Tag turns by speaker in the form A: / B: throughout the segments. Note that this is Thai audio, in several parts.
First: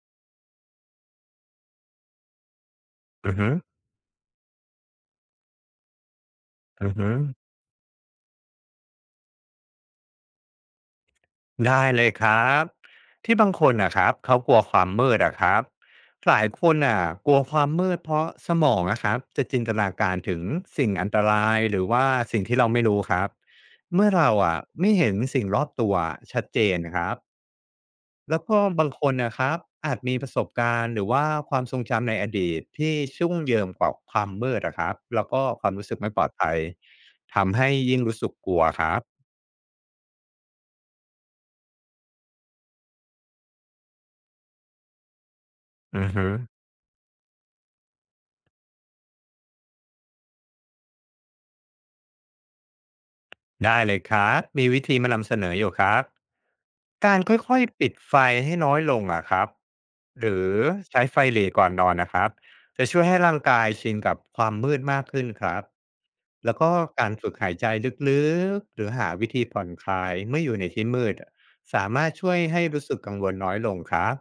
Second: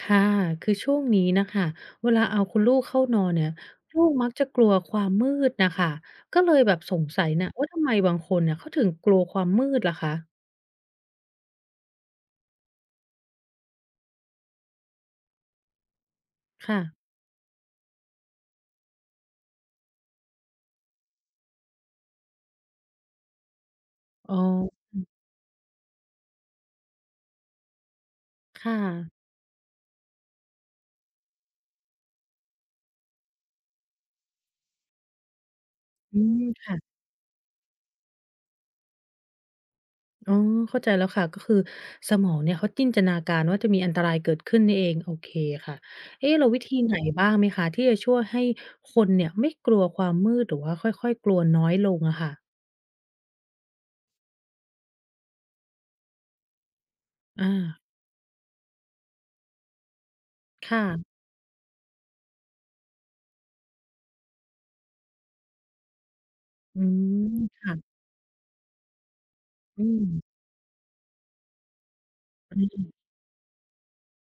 A: ค่ะคือช่วงนี้นะค่ะเวลาเอาคุณลูกเข้านอน
B: อือ
A: เนี่ย
B: ฮึ
A: ลูกมักจะกลัวความมืดนะคะ ก็เลยแบบ
B: อื
A: ส
B: อ
A: ง
B: ฮึ
A: สัยนะว่าทำไมบางคนเน่ยเขาถึงกลัวความมืดล่ะคะ
B: ได้เลยครับที่บางคนนะครับเขากลัวความมืดอะครับหลายคนอ่ะ
A: ค่ะ
B: กลัวความมืดเพราะสมองนะครับจะจินตนาการถึงสิ่งอันตรายหรือว่าสิ่งที่เราไม่รู้ครับเมื่อเรา
A: อ๋อ
B: อะไม่เห็นสิ่งรอบตัวชัดเจนครับแล้วก็
A: ค่ะ
B: บางคนนะครับอาจมีประสบการณ์หรือว่าความทรงจำในอดีตที่ชุ่งเหยิงกว่าความมืดอะครับแล้วก็ความรู้สึกไม่
A: อื
B: ปลอด
A: ม
B: ภัย
A: ค่ะ
B: ทำให้ยิ่งรู้สึกกลัวครับ
A: อ๋อเข้าใจแล้วค่ะก็คือสมองเนี่ยเขาจินตนาการว่าจะมีอันตรายเกิดขึ้นนี่เองโอเคค่ะ
B: อือฮึ
A: เอ๊ะแล้ววิธีไหนบ้างไหมคะที่จะช่วยให้คนเนี่ยไม่กลัวความมืดหรือว่าค่อยๆกลัวน้อยลงอะค่ะ
B: ได้เลยครับ มีวิธีมานำเสนออยู่ครับ การค่
A: อา
B: อยๆปิดไฟให้น้อยลงอะครับหรือ
A: ค่ะ
B: ใช้ไฟเหลก่อนนอนนะครับจะช่วยให้ร่างกายชินกับความมืดมากขึ้นครับ แล้วก็
A: อื
B: กา
A: ม
B: รฝึกหายใจ
A: ค่ะ
B: ลึกๆหรือหาวิธีผ่อนคลายเมื่ออยู่ในที่มืด สามารถช่วย
A: อื
B: ให้รู้สึ
A: ม
B: กกังวลน้อยลงครับ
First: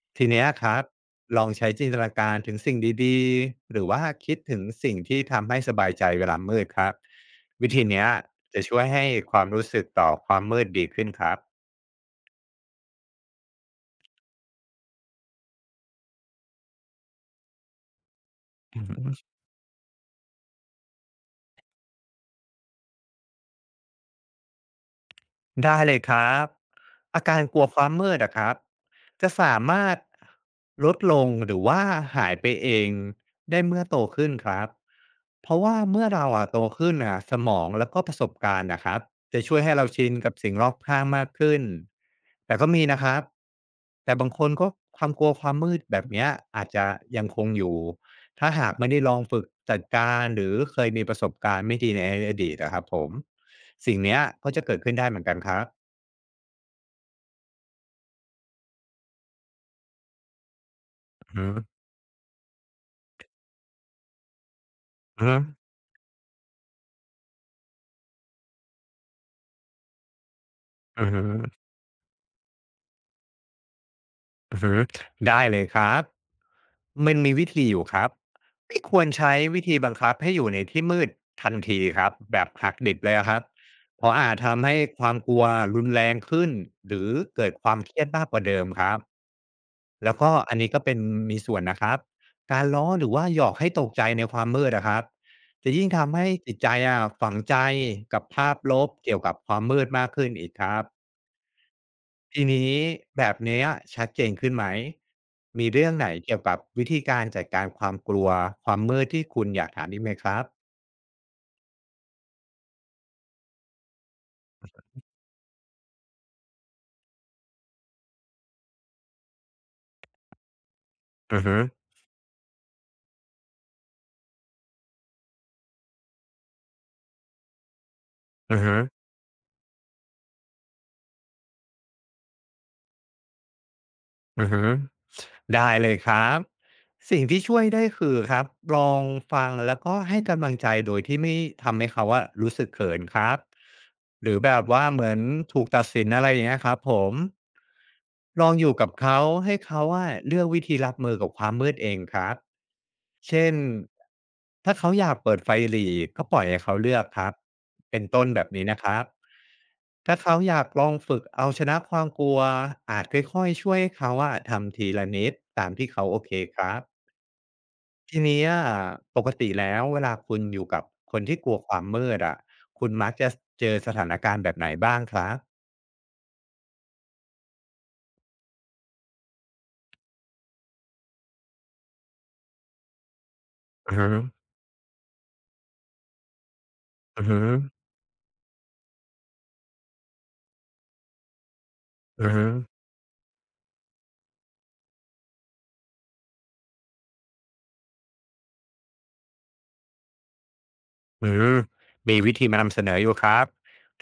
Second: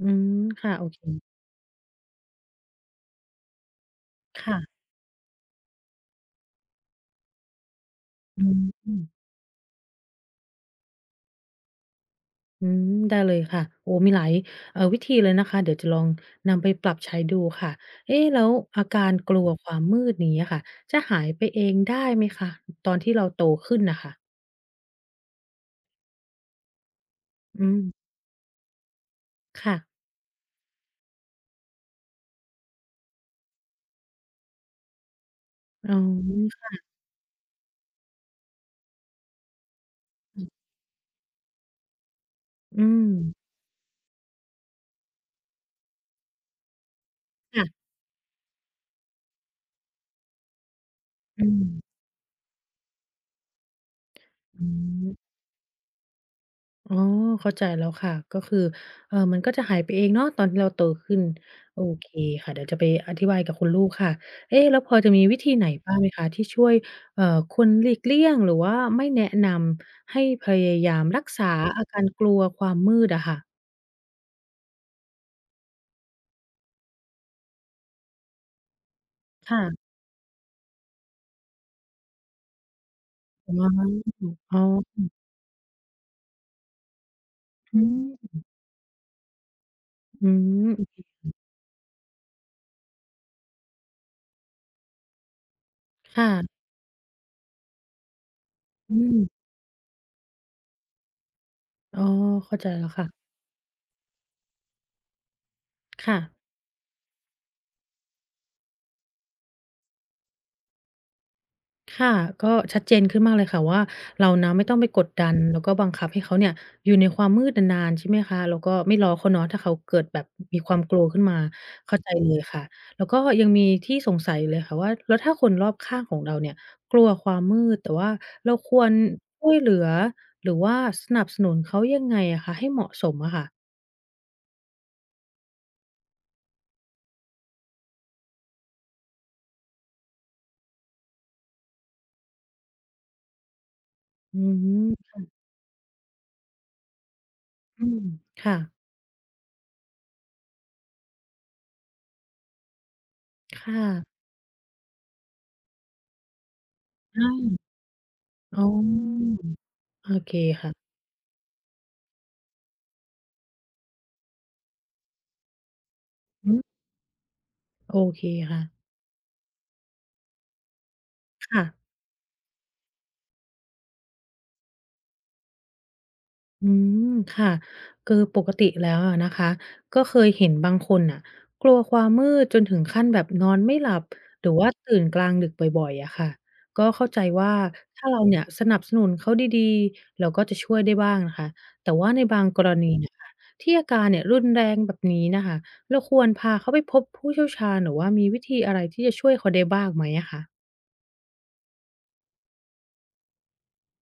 A: อืม
B: ทีเนี้ยค
A: ค่ะ
B: รั
A: โอ
B: บ
A: เค
B: ลองใช้จินตนาการถึงสิ่งดีๆหรือว่าคิดถึง
A: ค่ะ
B: สิ่งที่ทำให้สบายใจเวลามืดครับวิธีเนี้ย
A: อื
B: จะช่วยให้
A: ม
B: ความรู้สึกต่อความมืดดีขึ้นครับ
A: อืมได้เลยค่ะโอ้มีหลายวิธีเลยนะคะ เดี๋ยวจะลองนำไปปรับใช้ดูค่ะเอ๊ะแล้วอาการกลัวความมืดนี้อะค่ะ จะหายไปเองได้ไหมคะตอนที่เราโตขึ้นน่ะค่ะ
B: ได้เลยครับอาการก
A: อื
B: ลัว
A: ม
B: ความมืดอะครับจะสา
A: ค่ะ
B: มารถลดลงหรือว่าหายไปเองได้เมื่อโตขึ้นครับเพราะว่า
A: อ๋อ
B: เมื่อเราอะโต
A: ค่ะ
B: ขึ้นอะสมองแล้วก็ประสบการณ์นะครับจะช่วยให้เราชินกับสิ่งรอบข้างมากขึ้นแต่ก็
A: อื
B: มีนะค
A: ม
B: รับแต่บางคนก็ความกลัวความมืดแบบเนี้ยอาจจะยังคงอยู่
A: ค่ะ
B: ถ้าหากไม่ได้ลองฝึกจัดการหรือเคยมีประสบ
A: อื
B: การณ์ไม่ดี
A: ม
B: ในอดีตอะครับผมสิ่งเนี้ยก็จะ
A: อืม
B: เกิดขึ้น
A: อื
B: ได้เหมือ
A: ม
B: นกันครับ
A: อ๋อเข้าใจแล้วค่ะก็คือมันก็จะหายไปเองเนาะตอนที่เราโตขึ้น
B: อือฮึ
A: โอเคค่ะเดี๋ยวจะไปอธิบายกับคุณลูกค่ะเอ๊ะแล้วพอจะมี
B: อือ
A: วิ
B: ฮึ
A: ธีไหนบ้างไหมคะที่ช่วยเอ่อคนหลีกเลี่ยงหรือว่าไม่แนะนำให้พยายาม
B: อือ
A: รั
B: ฮึ
A: กษาอาการกลัวความมืดอะค่ะ
B: อือฮึได้เลยครับมันมีวิธีอยู่ครับไม่ควรใช้
A: ค่ะ
B: วิธีบังคับให้อยู่ในที่มืดทันทีครับแบบหักดิบเลยอะครับ
A: อ๋อ
B: เพราะอาจ
A: อ๋อ
B: ทำให้ความกลัวรุนแรงขึ้นหรือเกิดความ
A: อื
B: เครียดมากก
A: ม
B: ว่าเดิมครับแล้ว
A: อื
B: ก็อันนี้ก็เป็น
A: ม
B: มีส่วนนะครับการล้อหรือว่าหยอกให้ตกใจในความมืดอะครับจะยิ่งทำให้
A: ค่ะ
B: จิตใจอะฝังใจกับภาพลบ
A: อืม
B: เกี่ยวกับความมืดมากขึ้นอีกครับ
A: อ๋อ
B: ที
A: เข้าใจ
B: นี้
A: แล้ว
B: แบ
A: ค่ะ
B: บเนี้ยชัดเจนขึ้นไหมมีเรื่องไหน
A: ค่ะ
B: เกี่ยวกับวิธีการจัดการความกลัวความมืดที่คุณอยากถามอีกไหมครับ
A: ค่ะก็ชัดเจนขึ้นมากเลยค่ะว่าเรานะไม่ต้องไปกดดันแล้วก็บังคับให้เขาเนี่ยอยู่ในความมืดนานๆใช่ไหมคะแล้วก็ไม่ล้อเขาเนาะถ้าเขาเกิดแบบมีความกลัวขึ้นมา
B: อือฮ
A: เข้าใจเลยค่ะแล้วก็ยังมีที่สงสัยอยู่เลยค่ะว่าแล้วถ้าคนรอบข้างของเราเนี่ยกลัวความมืดแต่ว่าเราค
B: ึ
A: ว
B: ๆๆ
A: ร
B: ๆ
A: ช่วยเหลือหรือว่าสนับสนุนเขายังไงอะคะให้เหมาะสมอะค่ะ
B: ได้เลยครับ สิ่งที่ช่วยได้คือครับลองฟังแล้วก็ให้กำลังใจโดยที่ไม่ทำให้เขาว่ารู้สึกเขินครับหรื
A: อื
B: อแบบว่าเหมือ
A: ม
B: นถูกตัดสินอะไรอย่างเงี้ยครับผม
A: อืม
B: ลอง
A: ค่ะ
B: อยู่กับเขาให้เขาว่าเลือกวิธีรับมือกับความมืดเองครับเช่น
A: ค่ะ
B: ถ้าเขาอยากเปิดไฟหรี่ก็ปล่อยให้เขาเลือกค
A: อา
B: รับเป็นต้นแบบ
A: อ๋
B: นี้
A: อ
B: นะครับ
A: โอ
B: ถ้า
A: เค
B: เขาอยาก
A: ค่ะ
B: ลองฝึกเอาชนะความกลัวอาจค่อยๆช่วยเขาว่าทำทีละนิดตามที่เขาโอเค
A: อื
B: ครั
A: ม
B: บ
A: โอ
B: ที
A: เค
B: เนี้ย
A: ค่ะ
B: ปกติแล้วเวลาคุณอยู่กับคนที่กลัว
A: ค่ะ
B: ความมืดอะคุณมักจะเจอสถานการณ์แบบไหนบ้างครับ
A: อืมค่ะคือปกติแล้วอะนะคะก็เคยเห็นบางคนน่ะกลัวความมืดจนถึงขั้นแบบนอนไม่ห
B: อะ
A: ลับ
B: ฮะ
A: หรือว่าตื่นกลางดึกบ่อยๆอะค่ะก็เข้าใจ
B: อะฮะ
A: ว่าถ้าเราเนี่ยสนับสนุนเขาดีๆเราก็จะช่วยได้บ้างนะคะแต่ว่าใน
B: อะ
A: บาง
B: ฮะ
A: กรณีน่ะค่ะที่อาการเนี่ยรุนแรงแบบนี้น่ะค่ะเราควรพาเขาไปพบผู้เชี่ยวชาญหรือว่ามีวิธีอะไรที่จะช่วยเขาได้บ้างไหมอะคะ
B: อืมมีวิธีมานำเสนออยู่ครับ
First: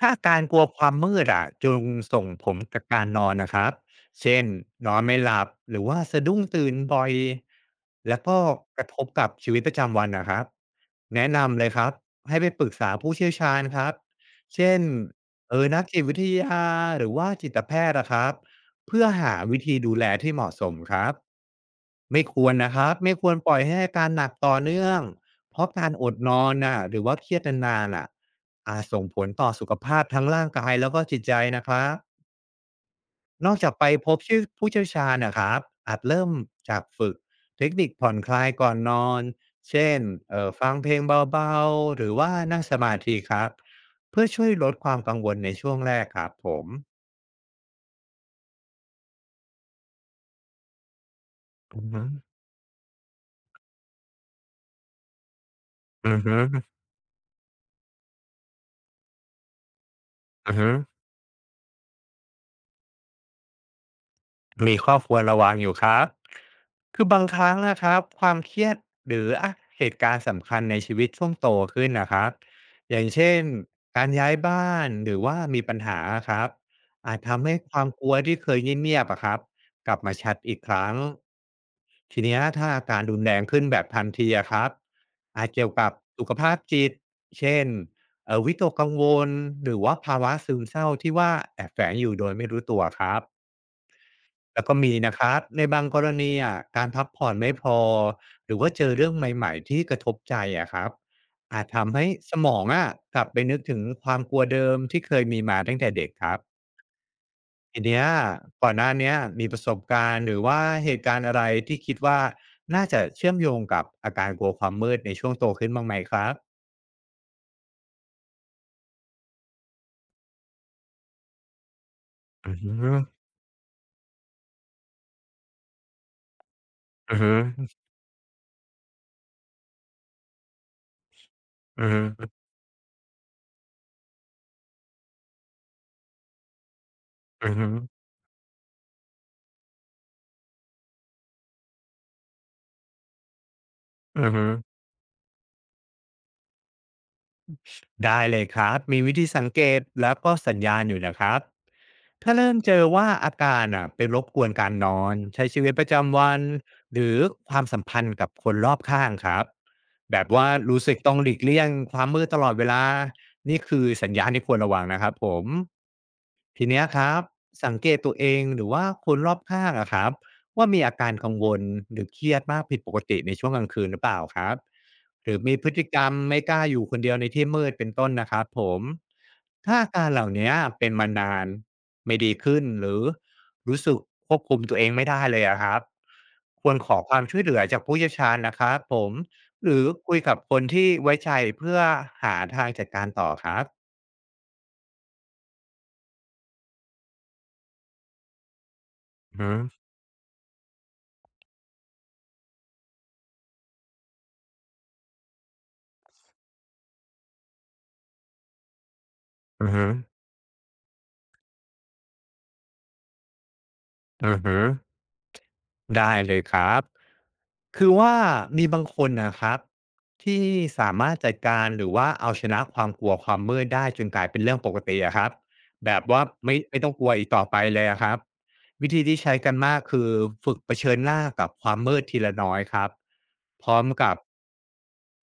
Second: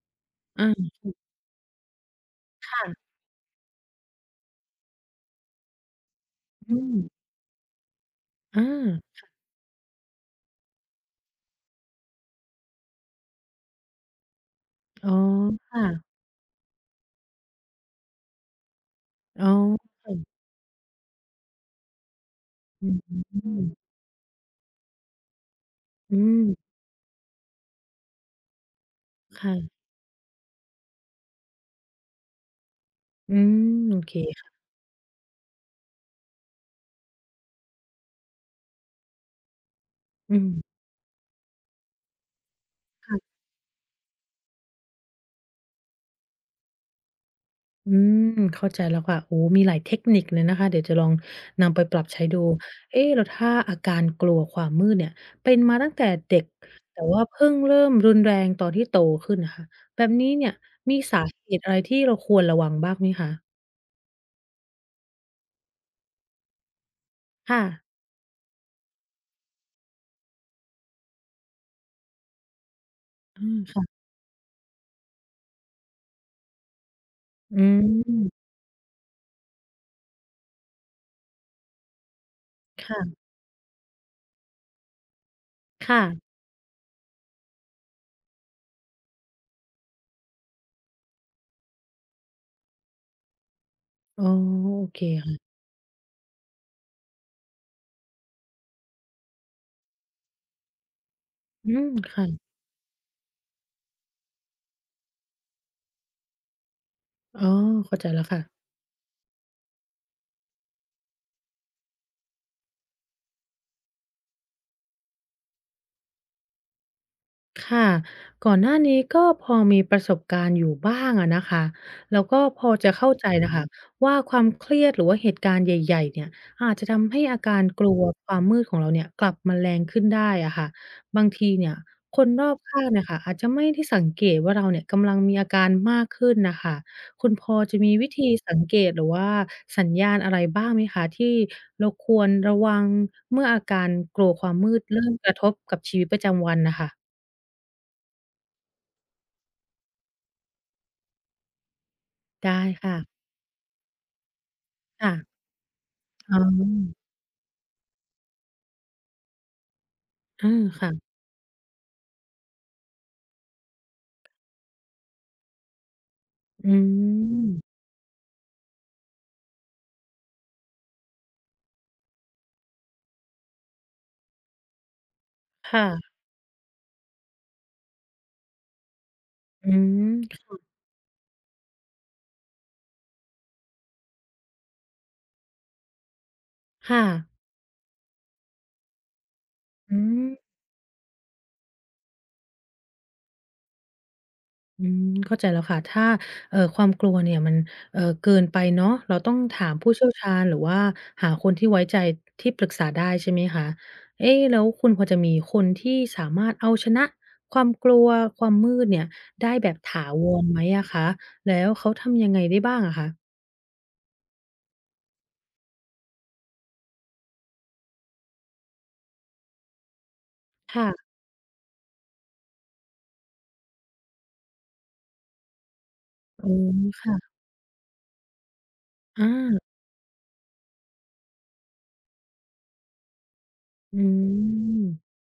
B: ถ้าการกลั
A: อ
B: วความ
A: า
B: มืดอะจึงส่งผลกับ
A: ค่ะ
B: การนอนนะครับเช่นนอนไม่หลับหรือว่าสะดุ้งตื่
A: อื
B: น
A: ม
B: บ่อยแล้วก็
A: อ
B: กระทบ
A: า
B: กับชีวิตประจำวันนะครับแนะนำเลยครับให้ไปปรึกษาผู้เชี่ยวชาญครับเช่น
A: อ๋อ
B: เออนั
A: ค่ะ
B: กจิตวิทยาหรือว่าจิตแพทย์นะครับเพื่อหา
A: อ๋อ
B: วิธีดูแลที่
A: ค่ะ
B: เหมาะสมครับไม่ควรนะค
A: อื
B: รับไม่ควรปล่อ
A: ม
B: ยให้อาการหนักต่อเนื่อง เพราะการอด
A: อื
B: น
A: ม
B: อนน่ะหรือว่าเครียดนานๆน่ะอาจส่งผลต่อสุข
A: ค่ะ
B: ภาพทั้งร่างกายแล้วก็จิตใจนะครับ
A: อื
B: นอกจาก
A: ม
B: ไป
A: โอ
B: พ
A: เค
B: บชื่อ
A: ค่ะ
B: ผู้เชี่ยวชาญนะครับอาจเริ่มจากฝึกเทคนิคผ่อนคลายก่อนนอนเช่น
A: อื
B: ฟั
A: ม
B: งเพลงเบาๆหรือว่านั่งสมาธิค
A: ค่ะ
B: รับเพื่อช่วยลดความกังวลในช่วงแรกครับผม
A: อืม เข้าใจแล้วค่ะโอ้มีหลายเทคนิคเลยนะคะเดี๋ยวจะลองนำไป
B: อือ
A: ปรั
B: ฮึ
A: บใช้ดูเอ๊ะแล้วถ้าอาการกลัวความมืดเนี่ยเป็นมาตั้งแต่
B: อือฮึ
A: เด็กแต่ว่าเพิ่งเริ่มรุนแรงตอนที่โตขึ้นน่ะค่ะแบบนี้เนี่ย
B: อือฮึ
A: มีสาเหตุอะไรที่เราควรระวังบ้างไหมคะ
B: มีข้อควรระวังอยู่ครับ คือบางครั้ง
A: ค่ะ
B: นะครับความเครียดหรืออะเหตุการณ์สำคัญในชีวิตช่วงโตขึ้นนะครับอย่างเช่น
A: อาค่ะ
B: การย้ายบ้านหรือว่ามีปัญหาครับอาจทำให้
A: อื
B: ความกลัวที่
A: ม
B: เคยเงียบๆอะครับกลับมาชัดอีกครั้ง ทีเนี้ยถ้าอาการรุน
A: ค่ะ
B: แรงขึ้นแบบทันทีอะครับอาจเกี่ยวกับ
A: ค่ะ
B: สุขภาพจิตเช่นวิตกกังวลหรือว่าภาวะซึมเศร้าที่ว่าแอบแฝงอยู่โดยไม่รู้ตัวครับ
A: อ๋อ
B: แล้วก็
A: โอ
B: มี
A: เค
B: นะครับ
A: ค่ะ
B: ในบางกรณีอะการพักผ่อนไม่พอหรือว่าเจอเรื่องใหม่ๆที่กระทบใจอะครับอาจ
A: อืม
B: ทำให้
A: ค่ะ
B: สมองอะกลับไปนึกถึงความกลัวเดิมที่เคยมีมาตั้งแต่เด็กครับ
A: อ๋อ
B: ที
A: เข้า
B: เนี้
A: ใจ
B: ย
A: แล้วค่ะ
B: ก่อนหน้าเนี้ยมีประสบการณ์หรือว่าเหตุการณ์อะไรที่คิดว่าน่าจะเชื่อมโยงกับอาการกลัวความมืดในช่วงโตขึ้นบ้างไหมครับ
A: ค่ะก่อนหน้านี้ก็พอมีประสบการณ์อยู่บ้างอะนะคะแล้วก็
B: อือ
A: พ
B: ฮ
A: อจะ
B: ึ
A: เข้าใจน่ะค่ะว่าความเครียดหรือว่าเหตุการณ์ใหญ่ๆเนี่ยอาจจะทำ
B: อือ
A: ให้
B: ฮึ
A: อาการกลัวความมืดของเราเนี่ยกลับมาแรงขึ้นได้อะค่ะบางทีเนี่ย
B: อือฮึ
A: คนรอบข้างเนี่ยค่ะอาจจะไม่ได้สังเกตว่าเราเนี่ยกำลังมีอาการมากขึ้นน่ะค่ะคุณพ
B: อื
A: อ
B: อฮึ
A: จะมีวิธีสังเกตหรือว่าสัญญาณอะไรบ้างไหมคะที่เราควรระวังเมื่ออาการกลั
B: อื
A: ว
B: อ
A: ค
B: ฮึ
A: วามมืดเริ่มกระทบกับชีวิตประจำวันน่ะค่ะ
B: ได้เลยครับมีวิธีสังเกตแล้วก็สัญญาณอยู่นะครับ ถ้าเริ่ม
A: ได้
B: เจอ
A: ค่ะ
B: ว่าอาการอ่ะเปนรบกวนการนอ
A: ค่ะ
B: นใช้ชีวิตประจำวั
A: อ๋
B: นห
A: อ
B: รือความสัมพันธ์กับคนรอบข้างครับแบบว่า
A: อา
B: รู้สึกต้
A: ค่ะ
B: องหลีกเลี่ยงความมืดตลอดเวลานี่คือสัญญาณที่ควรระวังนะครับผมที
A: อื
B: เนี้ยครับสั
A: ม
B: งเกตตัวเองหรือว่าคนรอบข้างอะครับ ว่ามีอาการกังวลหรือเครียดมากผิดปกติในช่วงกลางคืนหรือเปล่าครับหรือมีพฤ
A: ค่ะ
B: ติกรรมไม่กล้าอยู่คนเดียวในที่มืดเป็นต้นนะครับผม
A: อื
B: ถ้าอาการ
A: ม
B: เหล่านี้เป็นมานานไม่ดีขึ้นหรือรู้สึกควบคุมตัวเองไม่ได้เลยอะครับควรขอ
A: ค่ะ
B: ความช่วยเหลือจากผู้เชี่ยวชาญนะครับผมหรือ
A: อื
B: คุย
A: ม
B: กับคนที่ไว้ใจเพื่อหาทางจัดการต่อครับ
A: อืมเข้าใจแล้วค่ะถ้าความกลัวเนี่ยมันเกินไปเนาะเราต้อง
B: อือฮึ
A: ถามผู้เชี่ยวชาญหรือว่าหาคนที่ไว้ใจที่ปรึกษาได้ใช่ไหมคะเอ๊แล้วคุณพอจะมีคนที่สามารถเอาชนะความกลัวความมืดเนี่ยได้แบ
B: อือ
A: บ
B: ฮึ
A: ถาวรไหมอะคะแล้วเขาทำยังไงได้บ้างอะคะ
B: อือฮึ ได้เลยครับ คือว่ามีบางคนนะครับที่สามาร
A: ค่ะ
B: ถจัดการหรือว่าเอาชนะความกลัวความมืดได้จนกลายเป็นเรื่องปกติอะครับแบบว่า
A: อ๋อ
B: ไม่ต้องกลัว
A: ค่ะ
B: อีกต่อไปเลยอะครับวิธีที่
A: อา
B: ใช้กันมากคือฝึกเผชิญหน้ากับความมืดทีละน้อยครับพร้อม
A: อื
B: กับ
A: ม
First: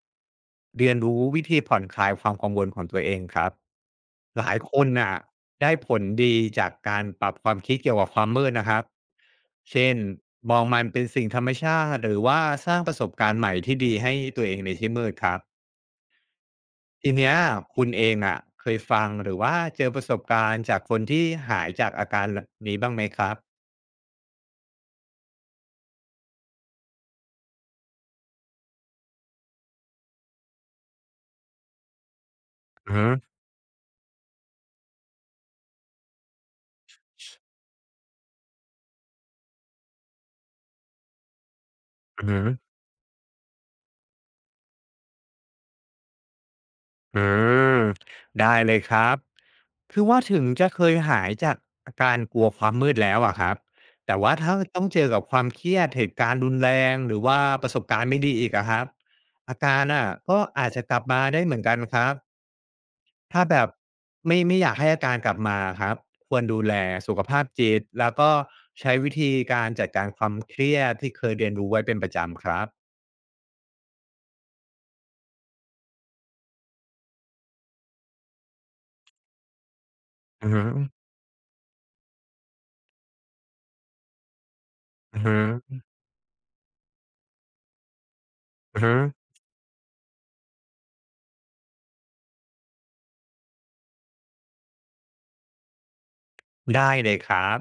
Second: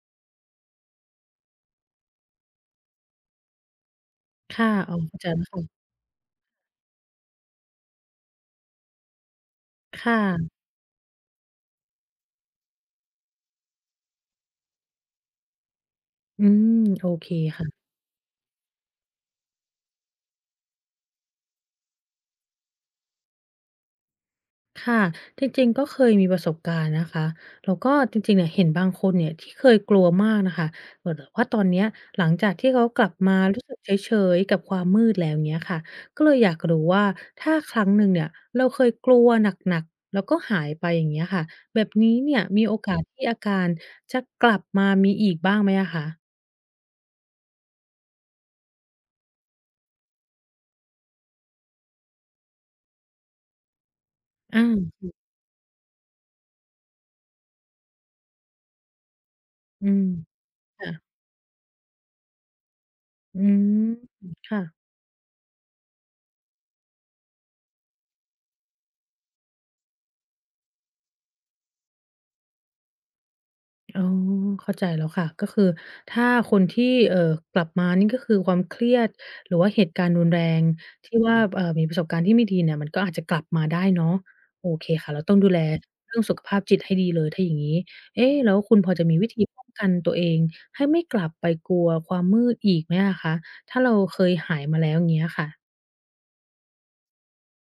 B: เรียนรู้วิธีผ่อนคลายความกังวลของตัวเองครับหลาย
A: ค่ะ
B: คน
A: อ๋อ
B: น่ะ
A: เข้าใจแล้ว
B: ได้
A: ค่ะ
B: ผลดีจากการปรับความคิดเกี่ยวกับความมืดนะครับ เช่น
A: ค
B: ม
A: ่ะ
B: องมันเป็นสิ่งธรรมชาติหรือว่าสร้างประสบการณ์ใหม่ที่ดีให้ตัวเองในที่มืดครับ
A: อืมโอ
B: ที
A: เค
B: เนี้ย
A: ค่ะ
B: คุณเองอ่ะเคยฟังหรือว่าเจอประสบการณ์จากคนที่หายจากอาการนี้บ้างไหมครับ
A: ค่ะจริงๆก็เคยมีประสบการณ์นะคะแล้วก็จริงๆเนี่ยเห็นบางคนเนี่ยที่เคยกลัวมากน่ะค่ะแต่ว่าตอนเนี้ยหลังจากที่เขาก
B: อื
A: ลับ
B: ม
A: มารู้สึกเฉยๆกับความมืดแล้วเงี้ยค่ะก็เลยอยากรู้ว่าถ้าครั้งหนึ่งเนี่ยเราเคยกลัวหนักๆแล้วก็หายไปอย่างเงี้ยค่ะแบบนี้
B: อ
A: เนี่
B: ฮึ
A: ย
B: ออ
A: มีโอกาสที่อาการจะกลับมามีอีกบ้างไหมอะคะ
B: อืมได้เลยครับคือว่าถึงจะเคยหายจากอาการกลัวความมืดแล้วอะครับแต่ว่าถ้าต้องเจ
A: อา
B: อกับความเครียดเหตุการณ์รุนแรงหรือว่าประสบการณ์ไม่ดีอีกอะครับอาการ
A: อืม
B: อ่ะก็อาจจะ
A: ค่ะ
B: กลับมาได้เหมือนกันครับ
A: อื
B: ถ้าแบ
A: ม
B: บไม่อยาก
A: ค่ะ
B: ให้อาการกลับมาครับควรดูแลสุขภาพจิตแล้วก็ใช้วิธีการจัดการความเครียดที่เคยเรียนรู้ไว้เป็นประจำครับ
A: อ๋อเข้าใจแล้วค่ะก็คือถ้าคนที่เอ่อกลับมานี่ก็คือความเครียดหรือว่าเหตุการณ์รุนแร
B: อือ
A: ง
B: ฮึ
A: ที่ว่ามีประสบการณ์ที่ไม่ดีเนี่ยมันก็อาจจะกลับมาได้เนาะโอเคค่ะ
B: อื
A: เรา
B: อ
A: ต้
B: ฮึ
A: องดูแลเรื่องสุขภาพจิตให้ดีเลยถ้าอย่างงี้เอ๊ะแล้วคุณ
B: อือ
A: พอ
B: ฮึ
A: จะมีวิธีป้องกันตัวเองให้ไม่กลับไปกลัวความมืดอีกไหมอะคะถ้าเราเคยหายมาแล้วอย่างเงี้ยค่ะ
B: ได้เลยครับ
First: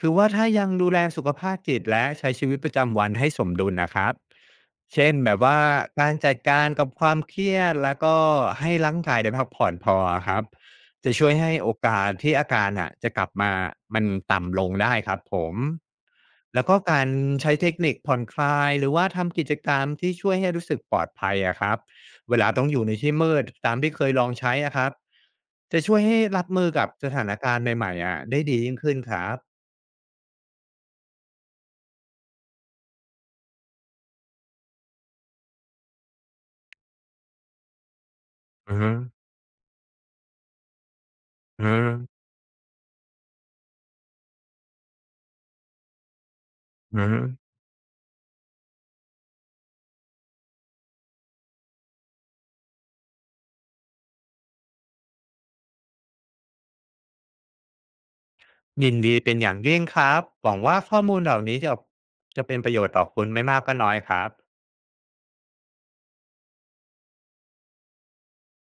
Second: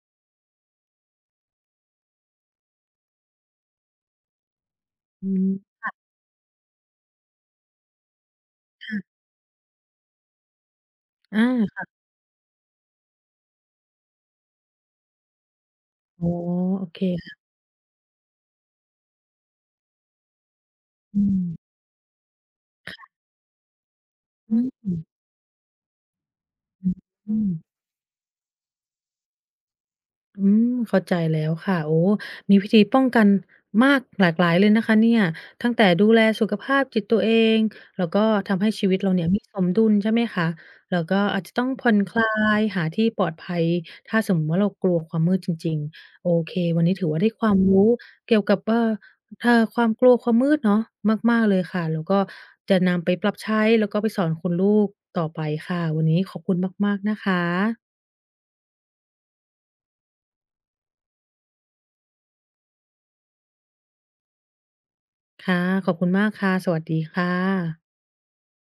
B: คือว่าถ้ายังดูแลสุขภาพจิตและใช้ชีวิตประจำวันให้สมดุลนะครับเช่น
A: อื
B: แบบว่า
A: ม
B: การจัดการกับความเครียดแล้วก็ให้ร่างกา
A: ค่ะ
B: ยได้พักผ่อนพอครับจะช่วย
A: อา
B: ให้โอ
A: ค่ะ
B: กาสที่อาการอ่ะจะกลับมามันต่ำลงได้ครับผม
A: อ๋อ
B: แล้วก็
A: โอเค
B: การ
A: ค่ะ
B: ใช้เทคนิคผ่อนคลายหรือว่าทำกิจกรรมที่ช่วยให้รู้สึกปลอด
A: อื
B: ภัยอะค
A: ม
B: รับ เวลาต้องอยู่ในที่มืดตามที่เคยลองใช้
A: อืม
B: อะครั
A: อื
B: บ
A: อ
B: จะช่วยให้รับมือกับสถา
A: อื
B: นการณ์
A: ม
B: ใหม่ๆอะได้ดียิ่งขึ้นครับ
A: อืมเข้าใจแล้วค่ะโอ้มีวิธีป้องกันมากหลากหลายเลยนะคะเนี่ยตั้งแต่ดูแลสุขภาพจิตตัวเองแล้วก็ทำให้
B: อื
A: ชี
B: ม
A: วิตเราเนี่ยมีสมดุลใช่ไหมคะแล้วก็อาจจะ
B: อื
A: ต้องผ่อนค
B: ม
A: ลายหาที่ปลอดภัยถ้าสมมุติว่าเรากลัวความมืดจริงๆโอเควันนี้
B: อื
A: ถือ
B: ม
A: ว่าได้ความรู้เกี่ยวกับความกลัวความมืดเนาะมากๆเลยค่ะแล้วก็จะนำไปปรับใช้แล้วก็ไปสอนคุณลูกต่อไปค่ะวันนี้ขอบคุณมากๆนะคะ
B: ยินดีเป็นอย่างยิ่งครับหวังว่าข้อมูลเหล่านี้จะเป็นประโยชน์ต่อคุณไม่มากก็น้อยครับ
A: ค่ะขอบคุณมากค่ะ สวัสดีค่ะ